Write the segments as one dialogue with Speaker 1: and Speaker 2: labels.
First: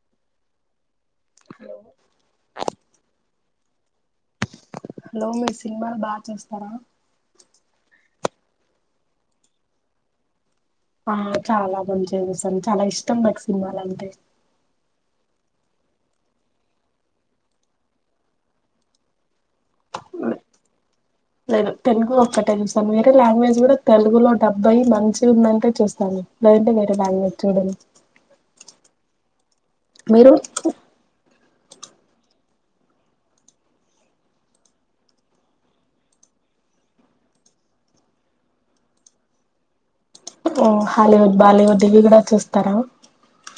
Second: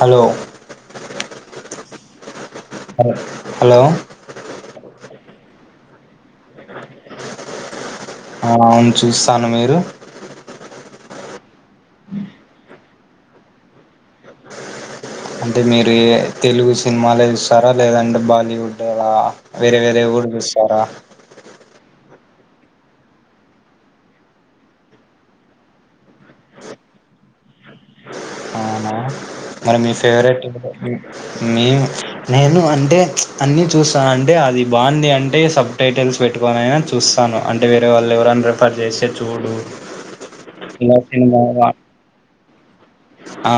Speaker 1: Hello
Speaker 2: hello
Speaker 1: హా hello
Speaker 2: hello మీరు సినిమాలు బాగా చూస్తారా
Speaker 1: అవును చూస్తాను మీరు
Speaker 2: ఆ చాలా మంచిగా చూస్తాను చాలా ఇష్టం నాకు సినిమాలంటే
Speaker 1: అంటే మీరు తెలుగు సినిమాలే చూస్తారా లేదంటే బాలీవుడ్ అలా వేరే వేరే గుడ్ చూస్తారా
Speaker 2: తెలుగు ఒక్కటే చూస్తాను వేరే లాంగ్వేజ్ కూడా తెలుగులో డబ్బైయి మంచి ఉందంటే చూస్తాను లేదంటే వేరే లాంగ్వేజ్ చూడను
Speaker 1: అవునా మరి మీ
Speaker 2: మీరు
Speaker 1: ఫేవరెట్ [unintelligible] మేము నేను అంటే అన్నీ చూస్తాను అంటే అది బాగుంది అంటే సబ్ టైటిల్స్ పెట్టుకొనిైనా చూస్తాను అంటే వేరే వాళ్ళు ఎవరైనా రిఫర్ చేస్తే చూడు
Speaker 2: ఓ
Speaker 1: ఇలా
Speaker 2: హాలీవుడ్
Speaker 1: సినిమా బా-
Speaker 2: బాలీవుడ్ ఇవి కూడా చూస్ తరా
Speaker 1: ఆ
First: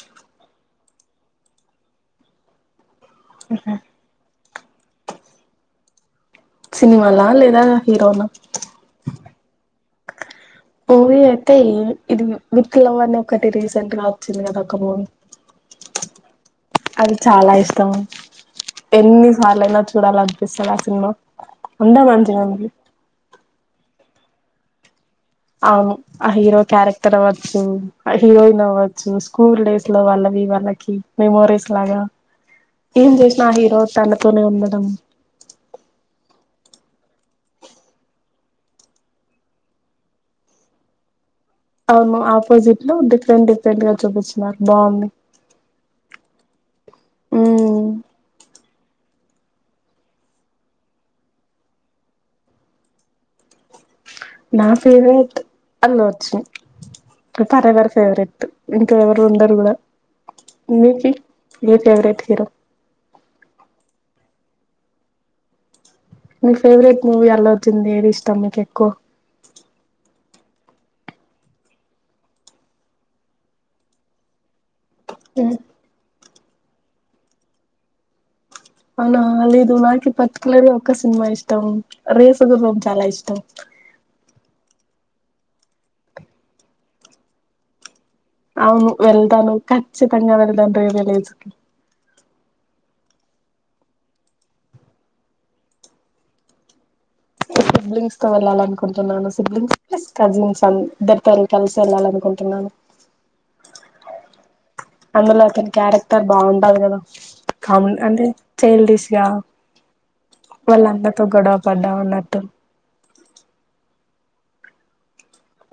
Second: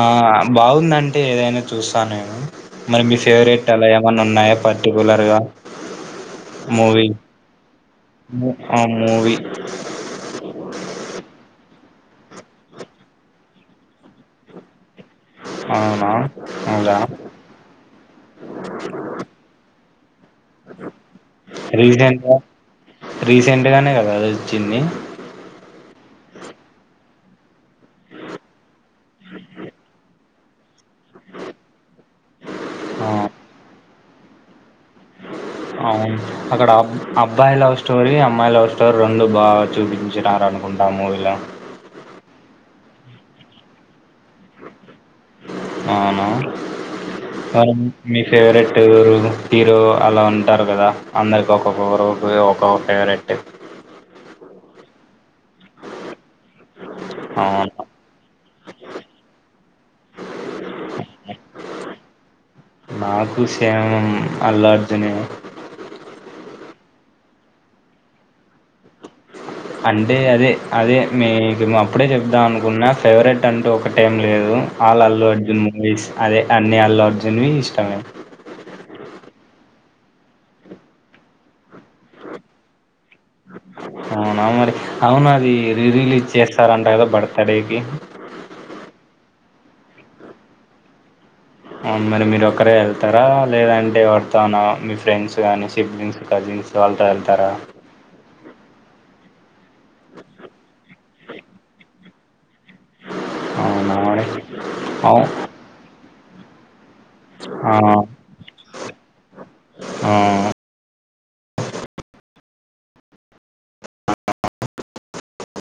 Speaker 1: బాగుందంటే ఏదైనా చూస్తా నేను మరి మీ ఫేవరెట్ అలా ఏమైన్నా ఉన్నాయా పటిపులరగా మూవి
Speaker 2: సినిమాలా లేదా హీరోనా
Speaker 1: ఆ మూవి
Speaker 2: మూవీ అయితే ఇది విత్ లవ్ అని ఒకటి రీసెంట్ గా వచ్చింది కదా ఒక మూ
Speaker 1: అవునా అవునా
Speaker 2: అది చాలా ఇష్టం ఎన్నిసార్లుైనా చూడాలి అనిపిస్తంది ఆ సినిమా ఉండా మంచిగా ఉంది
Speaker 1: [unintelligible] గానే ఆ రోజు ఇచ్చింది
Speaker 2: అవును ఆ హీరో క్యారెక్టర్ అవ్వచ్చు హీరోయిన్ అవ్ చు స్కూల్ డేస్ లో వాళ్ళ ది వాళ్ళకి మెమోరీస్ లాగా ఏం చేసిన ఆ హీరో తనతోనే ఉ [unintelligible]
Speaker 1: అవును అక్కడా అబ్బాయి లవ్ స్టోరీ అమ్మాయి లవ్ స్టోరీ రెండు బా చూపించినారు అనుకుంటా ఆ మూవీల
Speaker 2: అవును ఆపోజిట్ లో డిఫెరెంట్ డిఫెరెంట్ గా చూపించినారు బాంది
Speaker 1: ఆవ్ నా ఆమ్
Speaker 2: ఉమ్
Speaker 1: మీ ఫేవరెట్టూ మీరు అలా ఉంటారు కదా అందరికి ఒక్కొక్క గ్రూప్ ఒక్కొ ఫేవరెట్
Speaker 2: నా ఫేవరెట్ అల్లుఅర్జున్
Speaker 1: అవును.
Speaker 2: ఫరెవర్ ఫేవరెట్ ఇంక ఎవరు ఉండరు కూడా మీకి మీ ఫేవరెట్ హీరో
Speaker 1: నాకు శామ్ అల్లార్జునే
Speaker 2: మీ ఫేవరెట్ మూవీ అల్లుఅర్జున్ది ఏది ఇష్టం మీకు ఎక్కువ
Speaker 1: అంటే అదే అదే మీకు అప్పుడే చెప్దాం అనుకున్న ఫేవరెట్ అంటూ ఒకటేం లేదు ఆల్ అల్లు అర్జున్ మూవీస్ అదే అన్ని అల్లర్జున్వి ఇష్టమే
Speaker 2: అవునా లేదు నాకు పర్టికులర్గా ఒక్క సినిమా ఇష్టం రేసు గుర్రం చాలా ఇష్
Speaker 1: అవునామరి అవునది రీ రిలీజ్ చేస్తారంట కదా బర్తడే కి
Speaker 2: అవును వెళ్తాను ఖచ్చితంగా వెళ్తాను రీ రిలీజ్ కి
Speaker 1: ఆ మరి మీరు ఒకరే ఎళ్తారా లేదంటే ఎవరితో అన్నా మీ ఫ్రెండ్స్ గానీ సిబ్లింగ్స్ కజిన్స్ వాళ్లతో వెళ్త తార
Speaker 2: సిబ్లింగ్స్ వెళ్ళాలనుకుంటున్నాను సిబ్లింగ్స్ ఎస్ కజిన్స్ అందరితో ఎల్త కలసి వెళ్ళాలని కుంటున్నాను
Speaker 1: అవునా [inaudible] అవు
Speaker 2: అందులో అతని క్యారెక్ తన్ బావుండాల్ గదా
Speaker 1: ఆ!
Speaker 2: కామన్ అంటే చైల్డిష్గా
Speaker 1: ఆ!
Speaker 2: వాళ్ళందరితో గొడవ పడ్డా ఉన్నట్టు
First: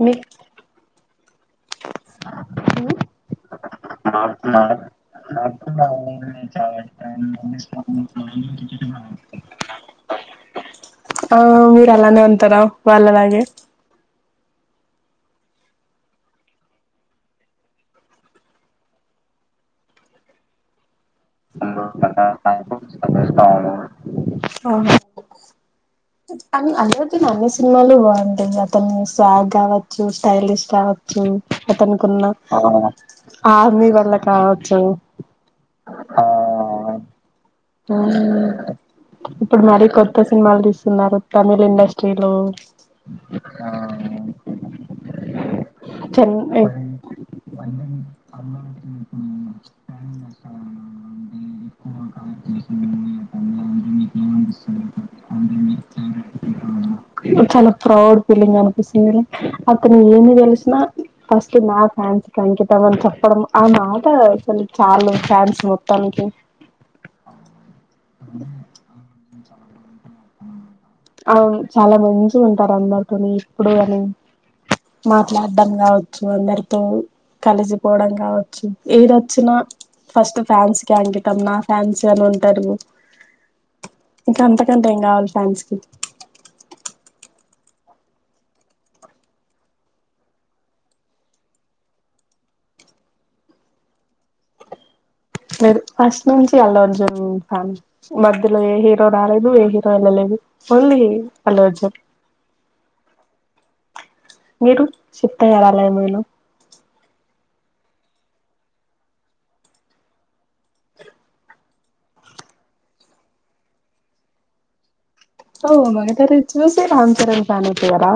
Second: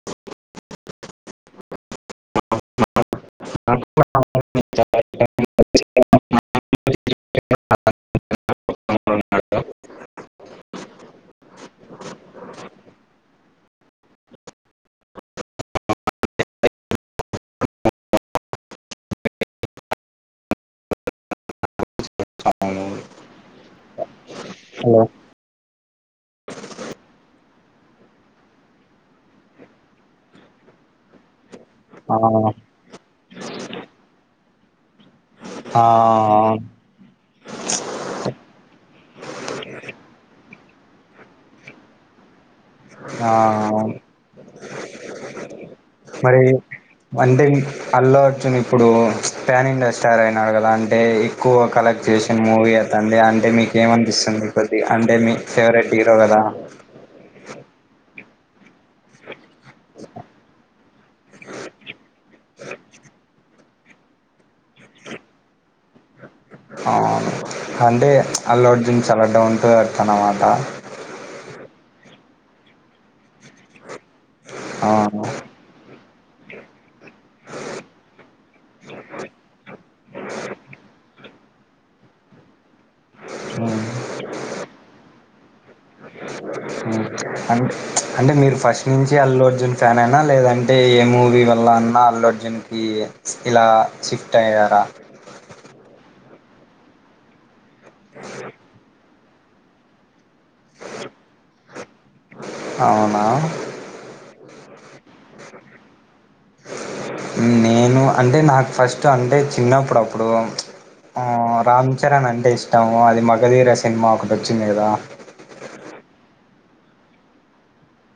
Speaker 2: మీక్ హ్మ్ చాల [unintelligible] ఆ మీరు అలానే ఉంతారా వాళ్ళలాగే [unintelligible] ఆహా
Speaker 1: హలో.
Speaker 2: అంటే అన్నేస్సరి అతన్ని స్వాగ్ కావచ్చు స్టైలిష్ కావచ్చు
Speaker 1: ఆ!
Speaker 2: అతనుకున్న హా ఆర్మీ వల్ల కావచ్చు
Speaker 1: ఆ
Speaker 2: ఆ ఇప్పుడు మరీ కొత్త సినిమాలు తీస్తున్నారు తమిళ్ ఇండస్ట్రీలో ఆ
Speaker 1: మరి అంటే అల్లు అర్జున్ ఇప్పుడు పాన్ ఇండియా స్టార్ అయినాడు కదా అంటే ఎక్కువ కలెక్ట్ చేస్ తన్ మూవీ అతన్ది అంటే మీకేమన్పిస్తుంది కొద్ది అంటే మీ ఫేవరెట్ హీరో కదా
Speaker 2: చాలా ప్రౌడ్ ఫీలింగ్ అనిపిస్తుంది అతను ఏమి తెలిసినా ఫస్ట్ నా ఫ్యాన్స్ అంకితం అని చెప్పడం ఆ మాట అసలు చాలు ఫ్యాన్స్ మొత్తానికి
Speaker 1: అవును అంటే అల్లు అర్జున్ చాలా డౌన్ టూ అ అనమాట
Speaker 2: ఆ చాలా మంచిగా ఉంటారు అందరితోని ఎప్పుడు అని
Speaker 1: అవును
Speaker 2: మాట్లాడడం కావ అందరితో కలిసిపోవడం కావచ్చు ఏదొచ్చినా ఫస్ట్ ఫ్యాన్స్ కి అంకితం నా ఫ్యాన్స్ అని ఉంటారు
Speaker 1: హ్మ్
Speaker 2: ఇంకా అంతకంటే ఏం కావాలి ఫ్యాన్స్ కి
Speaker 1: హ్మ్ అంటే అంటే మీరు ఫస్ట్ నుంచి అల్లు అర్జున్ ఫ్యాన్ అయినా లేదంటే ఏ మూవీ వల్ల అన్నా అల్లు అర్జున్ కి ఇలా షిఫ్ట్ అయ్యారా
Speaker 2: లేదు ఫస్ట్ నుంచి అల్లు అర్జున్ ఫ్యాన్ మధ్యలో ఏ హీరో రాలేదు ఏ హీరో వెళ్ళలేదు ఓన్లీ అల్లు అర్జున్
Speaker 1: అవునా
Speaker 2: మీరు షిఫ్ట్ అయ్యారా అలా ఏమైనా
Speaker 1: నేను అంటే నాకు ఫస్ట్ అంటే చిన్నప్పుడు అప్పుడు రామ్ చరణ్ అంటే ఇష్టము అది మగధీర సినిమా ఒకటి వచ్చింది కదా
Speaker 2: ఓ మగధీరను చూసే రామ్ చరణ్ ఫ్యాన్ అయిపోయారా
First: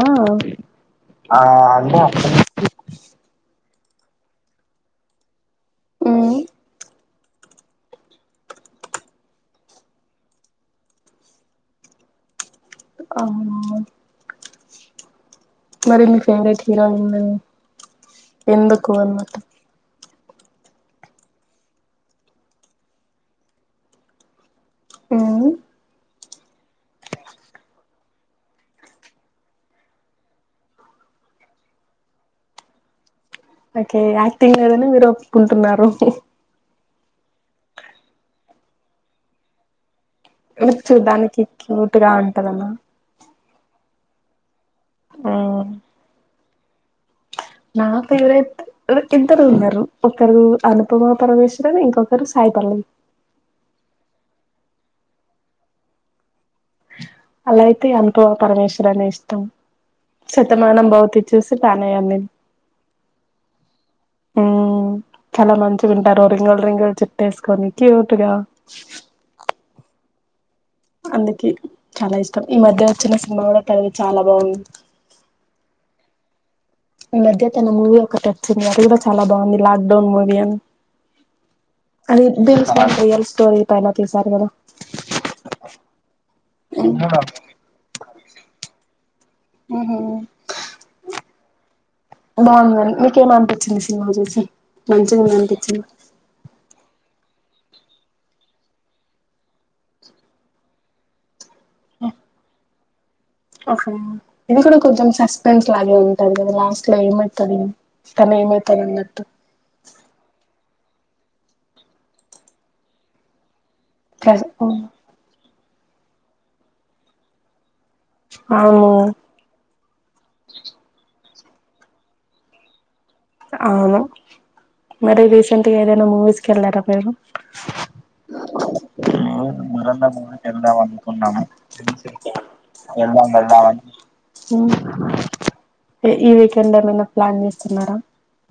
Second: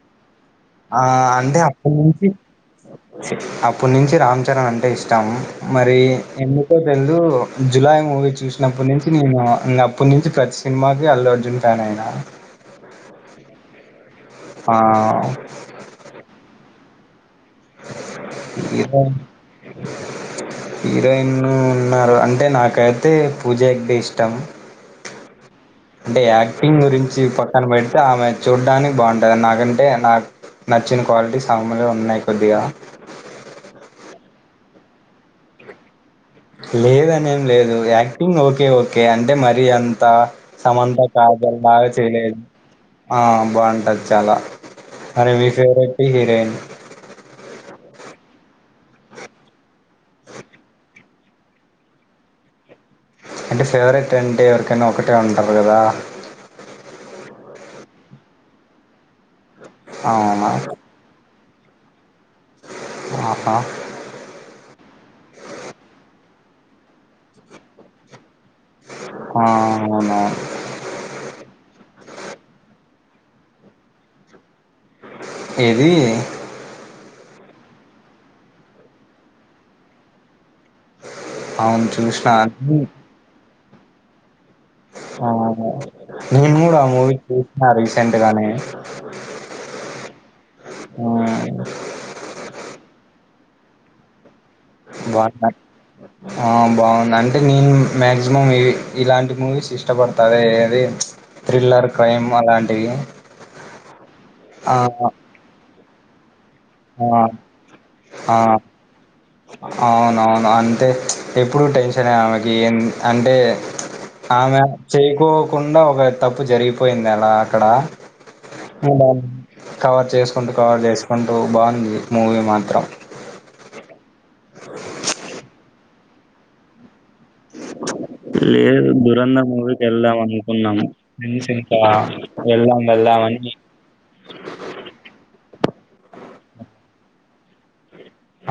Speaker 1: ఆ అంటే అప్పటి నుంచి అప్పుడు నుంచి రామ్ చరణ్ అంటే ఇష్టం మరి
Speaker 2: మ్మ్.
Speaker 1: ఎందుకో తెలిదు దు జులై మూవీ చూసినప్పటి నుంచి నేను అప్పటి నుంచి ప్రతి సినిమాకి అల్లు అర్జున్ ఫ్యాన్ అయినా
Speaker 2: అవున
Speaker 1: ఆ
Speaker 2: మరి మీ ఫేవరెట్ హీరోయిన్ ఎందుకు
Speaker 1: హీరోయిన్
Speaker 2: అన్నట్టు
Speaker 1: హీరోయిన్ ఉన్నారు అంటే నాకైతే పూజహెగ్డే ఇష్టం
Speaker 2: ఊ
Speaker 1: అంటే యాక్టింగ్ గురించి పక్కన పెడితే ఆమె చూడ్డానికి బాగుంటుంది నాకంటే నాకు నచ్చిన క్వాలిటీస్ ఆమెలో ఉన్నాయి కొద్దిగా
Speaker 2: ఓకే యాక్టింగ్ లేదని మీరు ఒప్పుకుంటున్నారు
Speaker 1: లేదనేం లేదు యాక్టింగ్ ఓకే ఓకే అంటే మరి అం త సమంత
Speaker 2: చూడ్డానికి
Speaker 1: కాజల్ లాగా
Speaker 2: క్యూట్ గా
Speaker 1: చేయలేదు
Speaker 2: ఉంటదనా
Speaker 1: ఆ బాగుంటది చాలా అరే మీ ఫెవరెట్ హీరోయిన్
Speaker 2: నా ఫేవరెట్ ఇద్దరు ఉన్నారు ఒకరు అనుపమా పరమేశ్వరన్ ఇంకొకరు సాయిపల్లవి
Speaker 1: అంటే ఫేవరెట్ అంటే ఎవరికైనా ఒకటే ఉంటారు కదా
Speaker 2: అలా అయితే అనుపమా పరమేశ్వరానే ఇష్టం
Speaker 1: అవునా
Speaker 2: శతమానంబవతి చూసి తనే అన్నీ
Speaker 1: ఆహా
Speaker 2: ఊ చాలా మంచిగుంటారు రింగుల రింగుల్ జుట్టేసుకొని క్యూట్ గా
Speaker 1: ఆ అవునా
Speaker 2: అందుకే చాలా ఇష్టం ఈ మధ్య వచ్చిన సినిమా కూడా తనది చాలా బాగుంది
Speaker 1: ఏది
Speaker 2: ఈ మధ్య తన మూవీ ఒకటి వచ్చింది అది కూడా చాలా బాగుంది లాక్ డౌన్ మూవీ అని
Speaker 1: అవును
Speaker 2: అది
Speaker 1: చూసిన
Speaker 2: బేస్ట్ ఆన్ రియల్ స్టోరీ పన తి సారి గదా
Speaker 1: అవును నేను కూడా ఆ మూవీ చూసిన రీసెంట్ గానే
Speaker 2: ఉహు
Speaker 1: ఆ
Speaker 2: కే మన్పిచ్చింది సిన్మా జూసి
Speaker 1: బాగున్నా ఆ బాగుందం అంటే నేను మాక్సిమం ఇ ఇలాంటి మూవీస్ ఇష్టపడుతుంది ఆ అది థ్రిల్లర్ క్రైమ్ అలాం దయ్యం
Speaker 2: ఓకే ఇది కూడా కొంచెం సస్పెన్స్ లాగే ఉంది అ లాస్ట్ లో
Speaker 1: ఆ!
Speaker 2: ఏమవుతది తన
Speaker 1: ఆ!
Speaker 2: ఏమయితది అన్నట్టు
Speaker 1: టే ఎప్పుడు టెన్షన్ ఏ ఆమెకి ఎ అంటే
Speaker 2: ప్రెస్
Speaker 1: ఆమె చేకో కుండా ఒక తప్పు జరిగిపోయింది అలా అక్కడ
Speaker 2: అవును
Speaker 1: కవర్ చేసుకుంటూ కవర్ చేసుకుం డో బాగుంది మూవీ మాత్రం
Speaker 2: అవును మరి రీసెంట్గా ఏదైనా మూవీస్కి వెళ్ళారా పేరు
Speaker 1: లేదు దూరంధర్ మూవీకి వెళ్దాం అనుకున్నాము ఫ్రెండ్స్ ఇంకా వెళ్దాం వెళ్దామని
Speaker 2: ఈ వీకెండ్ ఏమైనా ప్లాన్ చేస్తున్నారా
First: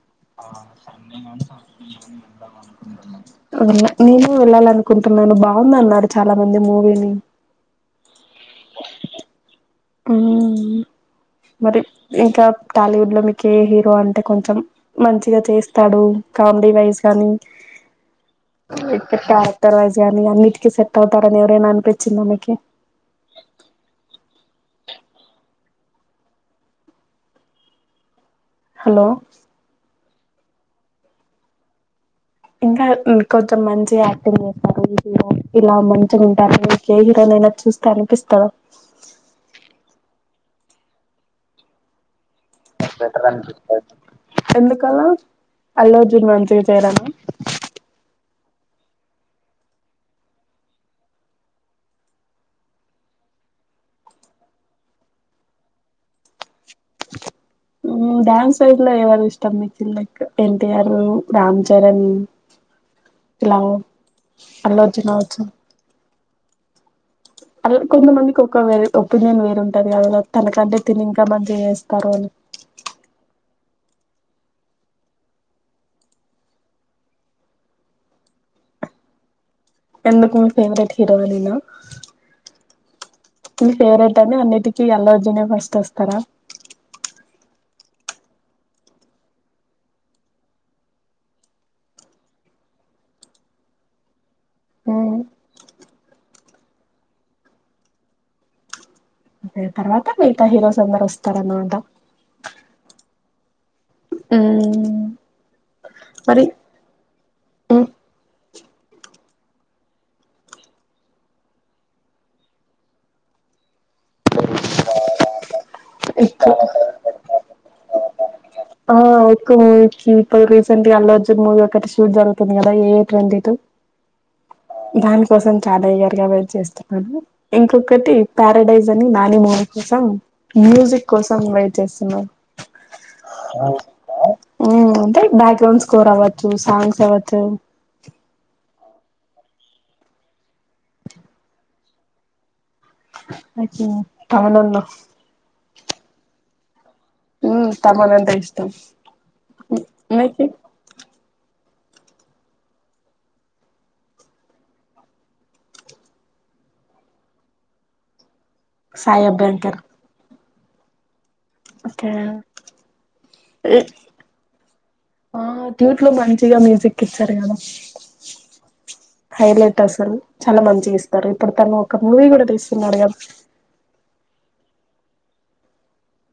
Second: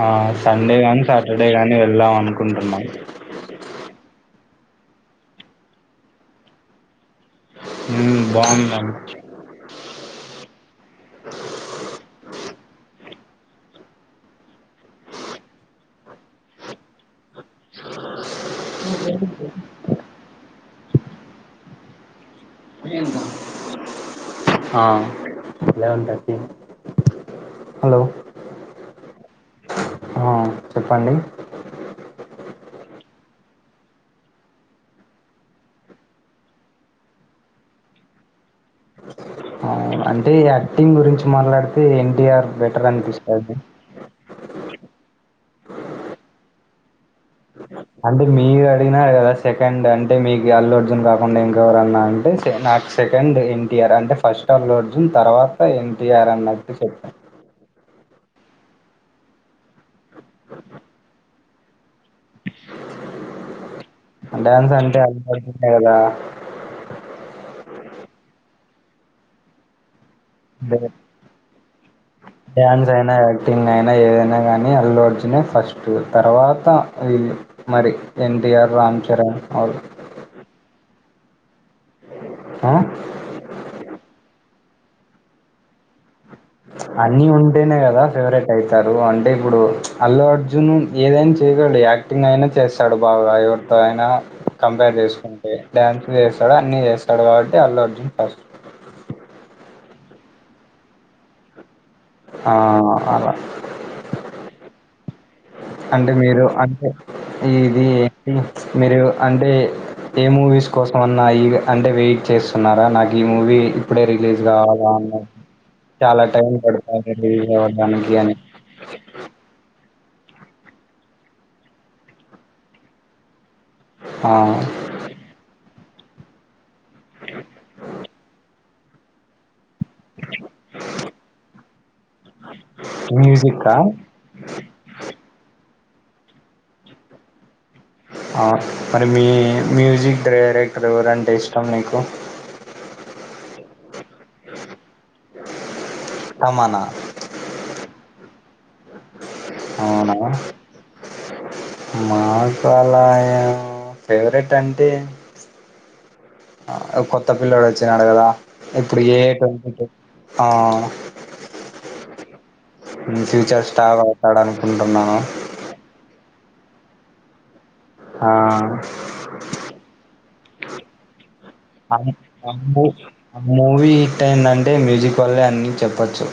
Speaker 1: ఆ సండే గాని సాటర్డే గాని వెళ్దాం అనుకుంటున్నాం
Speaker 2: అన్న నను వెళ్ళాలనుకుంటున్నాను బాగుంద అన్నారు చాలా మంది మూవీని
Speaker 1: ఉ బాగుందడి
Speaker 2: ఉమ్ మరి ఇంకా టాలీవుడ్ లో మీకు ఏ హీరో అంటే కొంచెం మంచిగా చేస్తాడు కామెడీ వైజ్ కానీ ఇట్టర్ క్యారెక్టర్ వైజ్ గాని కి సెట్ అవుతారని అనిపించింద మీకి
Speaker 1: ఆ లేవన్ థర్టీ హలో
Speaker 2: హలో
Speaker 1: ఆచెప్పండి
Speaker 2: ఇంకా కొంచెం మంచి యాక్టింగ్ చేస్తారు హీరో ఇలా మంచిగా ఉంటారు మీకు ఏ హీరోన్ అయినా చూస్తే అనిపిస్తుంది
Speaker 1: వు అంటే యాక్టింగ్ గురించి మాట్లాడితే ఎన్టీఆర్ బెటర్ అనిపిస్తది
Speaker 2: ఎందుకాల అల్లజున్ మంచిగా చేయరా
Speaker 1: అంటే మీరు అడిగినారు కదా సెకండ్ అంటే మీకు అల్లు అర్జున్ కాకుండా ఏంకెవరన్నా అంటే నాకు సెకండ్ ఎన్టీఆర్ అంటే ఫస్ట్ అల్లు అర్జున్ తర్వాత ఎన్టీఆర్ అన్నట్టు చెప్పా
Speaker 2: అవుట్ సైడ్ లో ఎవరు ఇష్టం మీకు లైక్ ఎన్టీఆర్ రామ్ చరణ్ ఇలా
Speaker 1: డ్యాన్స్
Speaker 2: అల్లు
Speaker 1: అంటే అ
Speaker 2: అర్జున్ అవచ్చు
Speaker 1: పడుతున్నాయి కదా
Speaker 2: అ కొంతమందికి ఒక వేరు ఒపీనియన్ వేరే ఉంటది కదా తనకంటే తిను ఇంకా మంచిగా చేస్తారని
Speaker 1: టింగ్ అయినా ఏదైనా కానీ అల్లు అర్జునే ఫస్ట్ తర్వాత వీళ్ళు మరి ఎన్టీఆర్ రామ్ చరణ్ వాళ్ళు
Speaker 2: ఎందుకు ఫేవరెట్ హీరో అనా
Speaker 1: ఆ?
Speaker 2: మీ ఫేవరెట్ అని అన్నిటి ఇగా అల్లు అర్జున్ ఫస్ట్ వస్తారా
Speaker 1: అన్నీ ఉంటేనే కదా ఫేవరెట్ అయితారు అంటే ఇప్పుడు అల్లు అర్జున్ ఏదైనా చెయ్యగలడు యాక్టింగ్ అయినా చేస్తాడు బాగా ఎవరితో అయినా కంపేర్ చేసుకుంటే డ్యాన్స్ చేస్తాడు అన్న చేస్తాడు కాబట్టి అల్లు అర్జున్ ఫస్ట్
Speaker 2: తర్వాత మిగతా హీరోస్ అందరు వస్తారనమాట
Speaker 1: ఆ అలా
Speaker 2: ఉమ్మ్
Speaker 1: అంటే మీరు అంటే ఈ ఇది ఏంటి మీరు అంటే ఏ మూవీస్ కోసం అన్నా ఈ అంటే వెయిట్ చేస్తున్నారా నాకు ఈ మూవీ ఇప్పుడే రిలీజ్ కావాలా అన్నాటు చాలా టైం
Speaker 2: ఎక్కువ
Speaker 1: పడతా [unintelligible] నార్మల్గా
Speaker 2: ఒఎక్కువ [unintelligible] ఇప్పుడు రీసెంట్ గా అల్లు అర్జున్ మూవీ ఒకటి షూట్ జరుగుతుంది కదా మే ట్వంటీ టూ.
Speaker 1: ఆ!
Speaker 2: దానికోసం చాలా ఈగర్గా వెయిట్ చేస్తు ఇంకొకటి ప. ప్రొడ్యూసర్ నానిన కోసం మ్యూజిక్ కోసం వైట్ చేస్తున్నాం.
Speaker 1: మ్యూజిక్కా?
Speaker 2: ఉమ్ అంటే బా. ట్యూన్ స్కోర్ అవొచ్చు సాంగ్స్ అవొచ్చు.
Speaker 1: ఆ మరి మీ మ్యూజిక్ డైరెక్టర్ ఎవరంటే ఇష్టం మీకు.
Speaker 2: ఉహు. తమన్ అన్న
Speaker 1: తమన.
Speaker 2: ఉ తమానంటె ఇష్ట. టమ్
Speaker 1: అవునా?
Speaker 2: మీకు.
Speaker 1: మాకు అలా ఫేవరెట్ అంటే. ఆ కొత్త పిల్లడు వచ్చినాడు కదా. ఇప్పుడు ఏ
Speaker 2: సాయి అభ్యంకర్
Speaker 1: [unintelligible] ఆ.
Speaker 2: ఓకే
Speaker 1: ఫ్యూచర్ స్టార్ అవుతాడు అనుకుంటున్నావా
Speaker 2: ఇగ మ్యూజిక్ కి ఇత్తార మేడం
Speaker 1: ఆ.
Speaker 2: అసలు చాలా మంచివి ఇస్తారు. ఇప్పుడు తను
Speaker 1: ఆ
Speaker 2: ఒక మూవీ కూడా తీస్తున్నాడుగా
Speaker 1: ఇంకా ఎంటాంటే మ్యూజిక్ వల్లే అన్నీ చెప్పచ్చు.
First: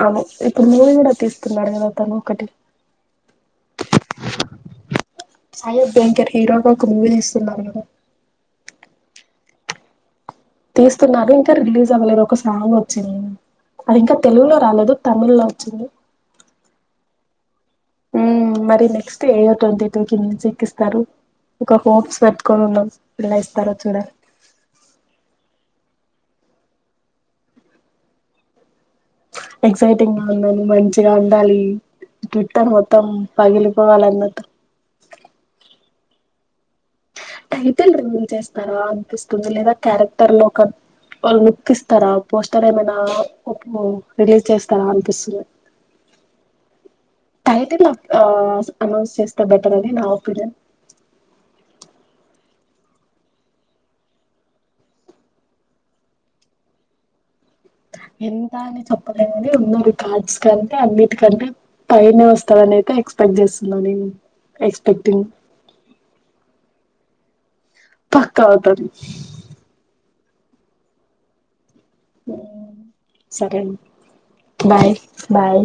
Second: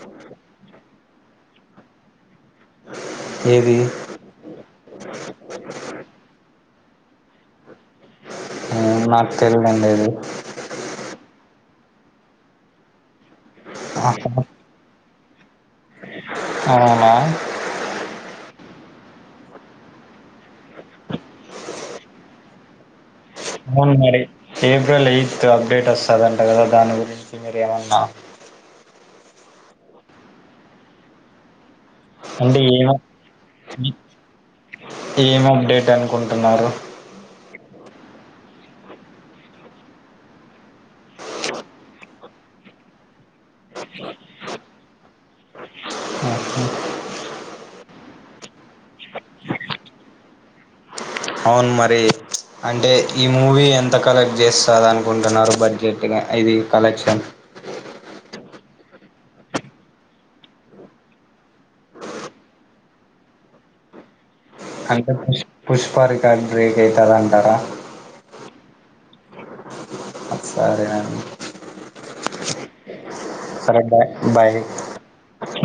Speaker 2: అవును ఇప్పుడు మూవీ కూడా తీస్తున్నారు కద తాను ఒకటి.
Speaker 1: ఏది
Speaker 2: సాయి అభ్యంకర్ హీరోగా. ఒక మూవీ తీస్తున్నారు కదా.
Speaker 1: మ్మ్ నాక్ తెలిదండి అది.
Speaker 2: తీస్తున్నారు ఇంకా రిలీజ్ అవ్వలేదు ఒక సాంగ్ వచ్చింది అది ఇంకా తెలుగులో రాలేదు. తమిళ్లో.
Speaker 1: అవునా.
Speaker 2: మ్మ్ మరి నెక్స్ట్ ఏయో ట్వంటీ టూ కి మ్యూజిక్ ఇస్తారు ఒక హోప్స్ పెట్టుకొని ఉండాలి
Speaker 1: అవున్ మరి ఏప్రిల్ ఎయిత్ అ. అప్డేట్ వస్తుందంట కదా దాని గురించి మీరు ఏమన్నా
Speaker 2: ఎక్సైటింగ్ గా ఉన్నాను మంచిగా ఉండాలి
Speaker 1: అంటే
Speaker 2: ట్విట్టర్
Speaker 1: ఏమ
Speaker 2: మొత్తం పగిలి పోవాలన్నటు
Speaker 1: కొంటున్నారు
Speaker 2: టైటిల్ రివిల్ చేస్తారా అనిపిస్తుంది లేదా క్యారెక్టర్ లో ఒక లుక్ ఇస్తారా పోస్టర్ ఏమైనా ప్పు [unintelligible] రిలీజ్ చేస్తారా అనిపిస్తుంది
Speaker 1: హ
Speaker 2: టైటిల్ ఆ అనౌన్స్ చేస్తే బెటర్ అని నా ఒపీనియన్
Speaker 1: అవును మరి అంటే ఈ మూవీ ఎంత కలెక్ట్ చేస్తాది అనుకుంటున్నారు బడ్జెట్గా ఇది కలెక్షన్
Speaker 2: ఎంత అని చెప్పలే కాని ఉన్నారు కార్డ్స్ కంటే అన్నిటికంటే పైనే వస్తాందిని అయితే ఎక్సైపెక్ట్ చేస్తున్నా నేను
Speaker 1: అంత
Speaker 2: ఎక్స్పెక్టింగ్
Speaker 1: పుష్ పుష్పా రిటన్దే ఏ కాదంటారా
Speaker 2: పక్క అవుతాది
Speaker 1: సరే అండి
Speaker 2: హ సరే బాయ్ బాయ్